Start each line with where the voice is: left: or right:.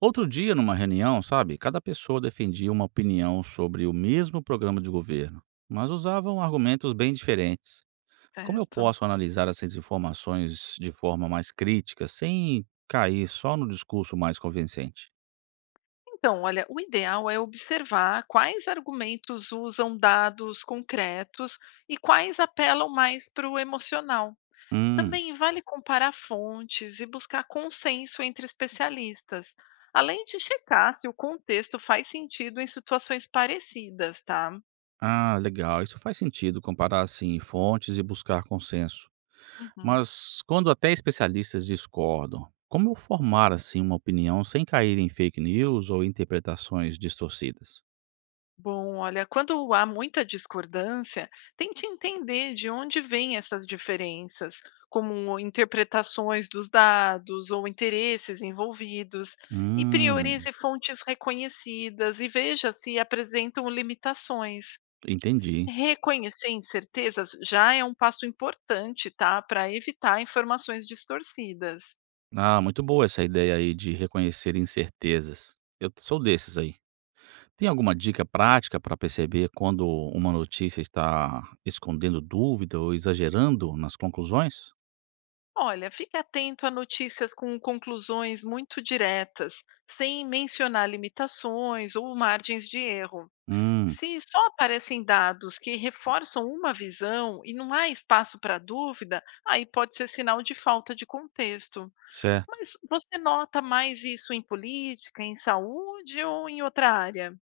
right: Outro dia, numa reunião, sabe, cada pessoa defendia uma opinião sobre o mesmo programa de governo, mas usavam argumentos bem diferentes. Como eu
left: Certo.
right: posso analisar essas informações de forma mais crítica, sem cair só no discurso mais convincente?
left: Então, olha, o ideal é observar quais argumentos usam dados concretos e quais apelam mais para o emocional.
right: Hum,
left: Também vale comparar fontes e buscar consenso entre especialistas, além de checar se o contexto faz sentido em situações parecidas, tá?
right: ah, legal. Isso faz sentido, comparar assim fontes e buscar consenso.
left: Uhum.
right: Mas quando até especialistas discordam, como eu formar assim uma opinião sem cair em fake news ou interpretações distorcidas?
left: Bom, olha, quando há muita discordância, tente entender de onde vêm essas diferenças, como interpretações dos dados ou interesses envolvidos, e
right: Hum.
left: priorize fontes reconhecidas e veja se apresentam limitações.
right: Entendi.
left: Reconhecer incertezas já é um passo importante, tá, para evitar informações distorcidas.
right: Ah, muito boa essa ideia aí de reconhecer incertezas. Eu sou desses aí. Tem alguma dica prática para perceber quando uma notícia está escondendo dúvida ou exagerando nas conclusões?
left: Olha, fique atento a notícias com conclusões muito diretas, sem mencionar limitações ou margens de erro.
right: Hum,
left: Se só aparecem dados que reforçam uma visão e não há espaço para dúvida, aí pode ser sinal de falta de contexto.
right: certo.
left: Mas você nota mais isso em política, em saúde ou em outra área?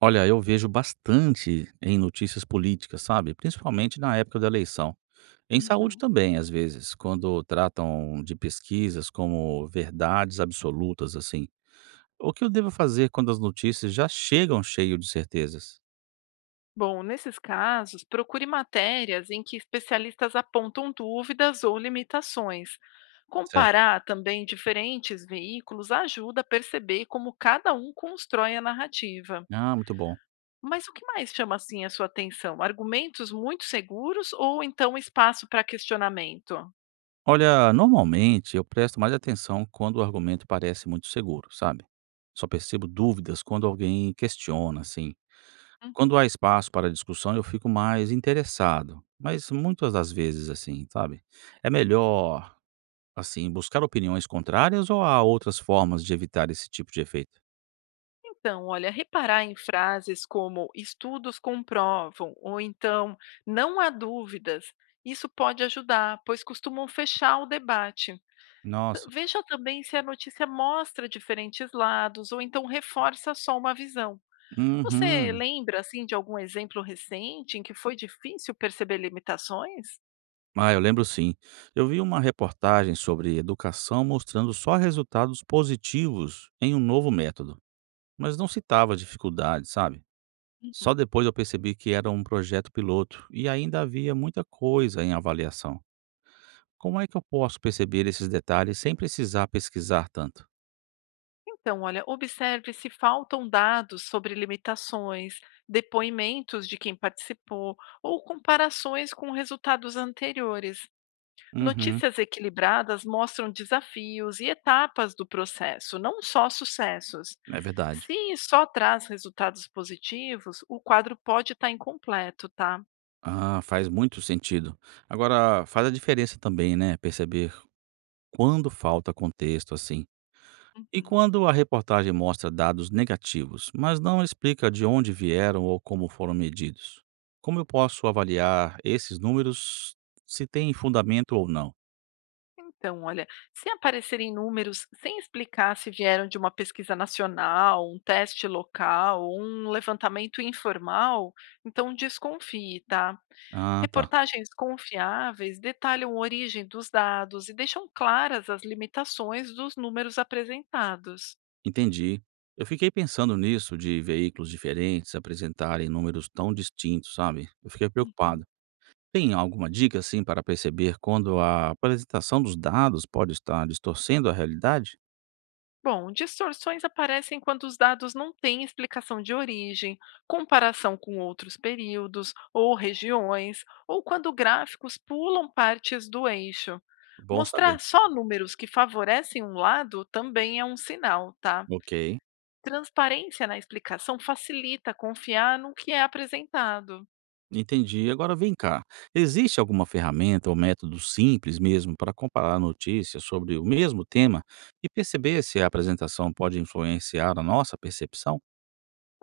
right: Olha, eu vejo bastante em notícias políticas, sabe? Principalmente na época da eleição. Em saúde
left: Uhum.
right: também, às vezes, quando tratam de pesquisas como verdades absolutas, assim. O que eu devo fazer quando as notícias já chegam cheio de certezas?
left: Bom, nesses casos, procure matérias em que especialistas apontam dúvidas ou limitações.
right: Certo.
left: Comparar também diferentes veículos ajuda a perceber como cada um constrói a narrativa.
right: Ah, muito bom.
left: Mas o que mais chama assim a sua atenção? Argumentos muito seguros ou então espaço para questionamento?
right: Olha, normalmente eu presto mais atenção quando o argumento parece muito seguro, sabe? Só percebo dúvidas quando alguém questiona, assim.
left: Uhum.
right: Quando há espaço para discussão, eu fico mais interessado, mas muitas das vezes assim, sabe? É melhor, assim, buscar opiniões contrárias, ou há outras formas de evitar esse tipo de efeito?
left: Então, olha, reparar em frases como estudos comprovam ou então não há dúvidas, isso pode ajudar, pois costumam fechar o debate.
right: Nossa.
left: Veja também se a notícia mostra diferentes lados ou então reforça só uma visão. Você
right: Uhum.
left: lembra assim de algum exemplo recente em que foi difícil perceber limitações?
right: Ah, eu lembro sim. Eu vi uma reportagem sobre educação mostrando só resultados positivos em um novo método, mas não citava dificuldades, sabe? Só
left: Uhum.
right: depois eu percebi que era um projeto piloto e ainda havia muita coisa em avaliação. Como é que eu posso perceber esses detalhes sem precisar pesquisar tanto?
left: Então, olha, observe se faltam dados sobre limitações, depoimentos de quem participou ou comparações com resultados anteriores.
right: Uhum,
left: Notícias equilibradas mostram desafios e etapas do processo, não só sucessos.
right: é verdade.
left: Se só traz resultados positivos, o quadro pode estar incompleto, tá?
right: Ah, faz muito sentido. Agora, faz a diferença também, né? Perceber quando falta contexto, assim. E
left: Uhum.
right: quando a reportagem mostra dados negativos, mas não explica de onde vieram ou como foram medidos? Como eu posso avaliar esses números, se tem fundamento ou não?
left: Então, olha, se aparecerem números sem explicar se vieram de uma pesquisa nacional, um teste local ou um levantamento informal, então desconfie, tá?
right: Ah, tá.
left: Reportagens confiáveis detalham a origem dos dados e deixam claras as limitações dos números apresentados.
right: Entendi. Eu fiquei pensando nisso de veículos diferentes apresentarem números tão distintos, sabe? Eu fiquei
left: Uhum.
right: preocupado. Tem alguma dica assim para perceber quando a apresentação dos dados pode estar distorcendo a realidade?
left: Bom, distorções aparecem quando os dados não têm explicação de origem, comparação com outros períodos ou regiões, ou quando gráficos pulam partes do eixo.
right: Bom
left: Mostrar
right: saber.
left: só números que favorecem um lado também é um sinal, tá?
right: Ok.
left: Transparência na explicação facilita confiar no que é apresentado.
right: Entendi. Agora vem cá, existe alguma ferramenta ou método simples mesmo para comparar notícias sobre o mesmo tema e perceber se a apresentação pode influenciar a nossa percepção?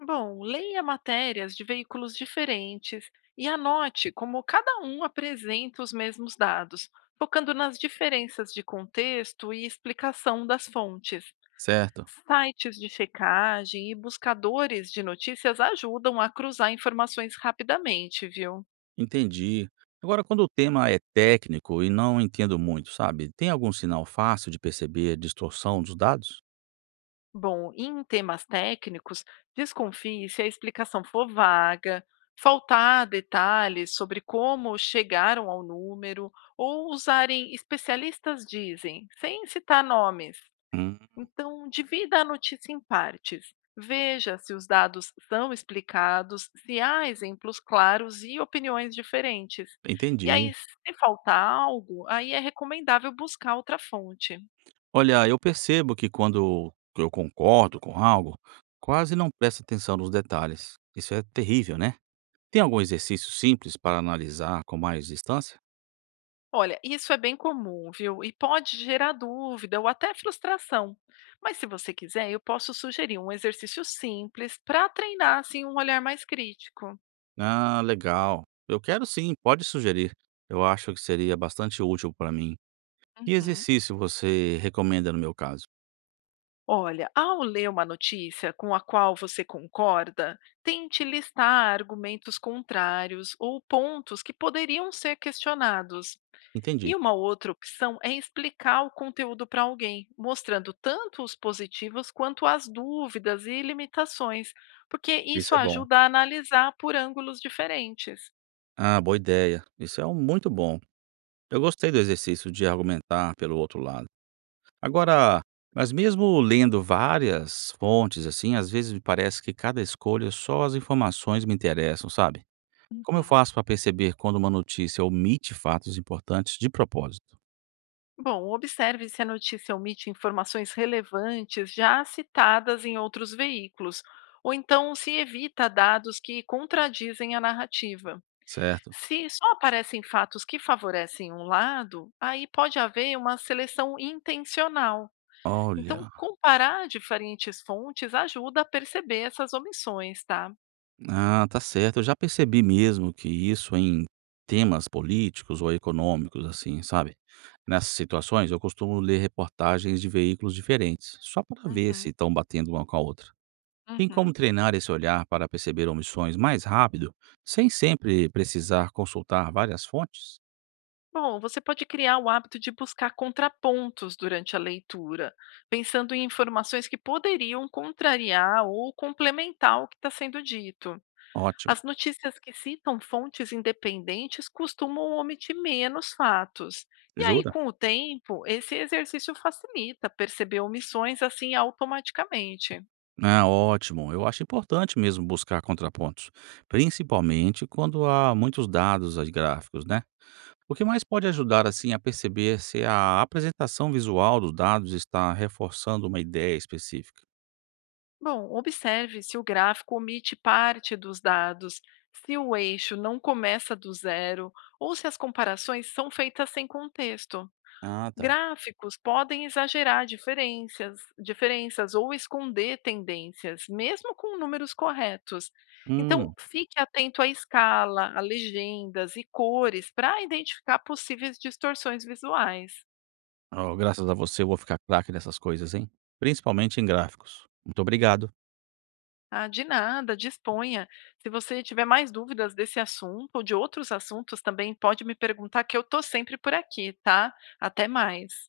left: Bom, leia matérias de veículos diferentes e anote como cada um apresenta os mesmos dados, focando nas diferenças de contexto e explicação das fontes.
right: Certo,
left: Sites de checagem e buscadores de notícias ajudam a cruzar informações rapidamente, viu?
right: entendi. Agora, quando o tema é técnico e não entendo muito, sabe, tem algum sinal fácil de perceber a distorção dos dados?
left: Bom, e em temas técnicos, desconfie se a explicação for vaga, faltar detalhes sobre como chegaram ao número ou usarem especialistas dizem, sem citar nomes.
right: Hum,
left: Então, divida a notícia em partes. Veja se os dados são explicados, se há exemplos claros e opiniões diferentes. E
right: entendi.
left: aí, se faltar algo, aí é recomendável buscar outra fonte.
right: Olha, eu percebo que quando eu concordo com algo, quase não presto atenção nos detalhes. Isso é terrível, né? Tem algum exercício simples para analisar com mais distância?
left: Olha, isso é bem comum, viu? E pode gerar dúvida ou até frustração. Mas se você quiser, eu posso sugerir um exercício simples para treinar assim um olhar mais crítico.
right: Ah, legal. Eu quero sim, pode sugerir. Eu acho que seria bastante útil para mim. Que
left: Uhum.
right: exercício você recomenda no meu caso?
left: Olha, ao ler uma notícia com a qual você concorda, tente listar argumentos contrários ou pontos que poderiam ser questionados.
right: Entendi.
left: E uma outra opção é explicar o conteúdo para alguém, mostrando tanto os positivos quanto as dúvidas e limitações, porque
right: Isso
left: isso
right: é bom.
left: ajuda a analisar por ângulos diferentes.
right: Ah, boa ideia. Muito bom. Eu gostei do exercício de argumentar pelo outro lado. Agora, mas mesmo lendo várias fontes assim, às vezes me parece que cada escolha só as informações me interessam, sabe? Como eu
left: Uhum.
right: faço para perceber quando uma notícia omite fatos importantes de propósito,
left: Bom, observe se a notícia omite informações relevantes já citadas em outros veículos, ou então se evita dados que contradizem a narrativa.
right: certo?
left: Se só aparecem fatos que favorecem um lado, aí pode haver uma seleção intencional. Então,
right: Olha,
left: comparar diferentes fontes ajuda a perceber essas omissões, tá?
right: ah, tá certo. Eu já percebi mesmo que isso em temas políticos ou econômicos, assim, sabe? Nessas situações, eu costumo ler reportagens de veículos diferentes, só para ver se
left: Uhum,
right: estão batendo uma com a outra. Tem
left: uhum.
right: como treinar esse olhar para perceber omissões mais rápido, sem sempre precisar consultar várias fontes?
left: Bom, você pode criar o hábito de buscar contrapontos durante a leitura, pensando em informações que poderiam contrariar ou complementar o que está sendo dito. As
right: Ótimo.
left: notícias que citam fontes independentes costumam omitir menos fatos. E aí,
right: Jura?
left: com o tempo, esse exercício facilita perceber omissões assim automaticamente.
right: Ah, ótimo. Eu acho importante mesmo buscar contrapontos, principalmente quando há muitos dados aí gráficos, né? O que mais pode ajudar assim a perceber se a apresentação visual dos dados está reforçando uma ideia específica?
left: Bom, observe se o gráfico omite parte dos dados, se o eixo não começa do zero ou se as comparações são feitas sem contexto.
right: Ah, tá.
left: Gráficos podem exagerar diferenças ou esconder tendências, mesmo com números corretos. Então,
right: Hum,
left: fique atento à escala, a legendas e cores para identificar possíveis distorções visuais.
right: ó, graças a você eu vou ficar craque nessas coisas, hein? Principalmente em gráficos. Muito obrigado.
left: Ah, de nada, disponha. Se você tiver mais dúvidas desse assunto ou de outros assuntos também, pode me perguntar que eu tô sempre por aqui, tá? Até mais.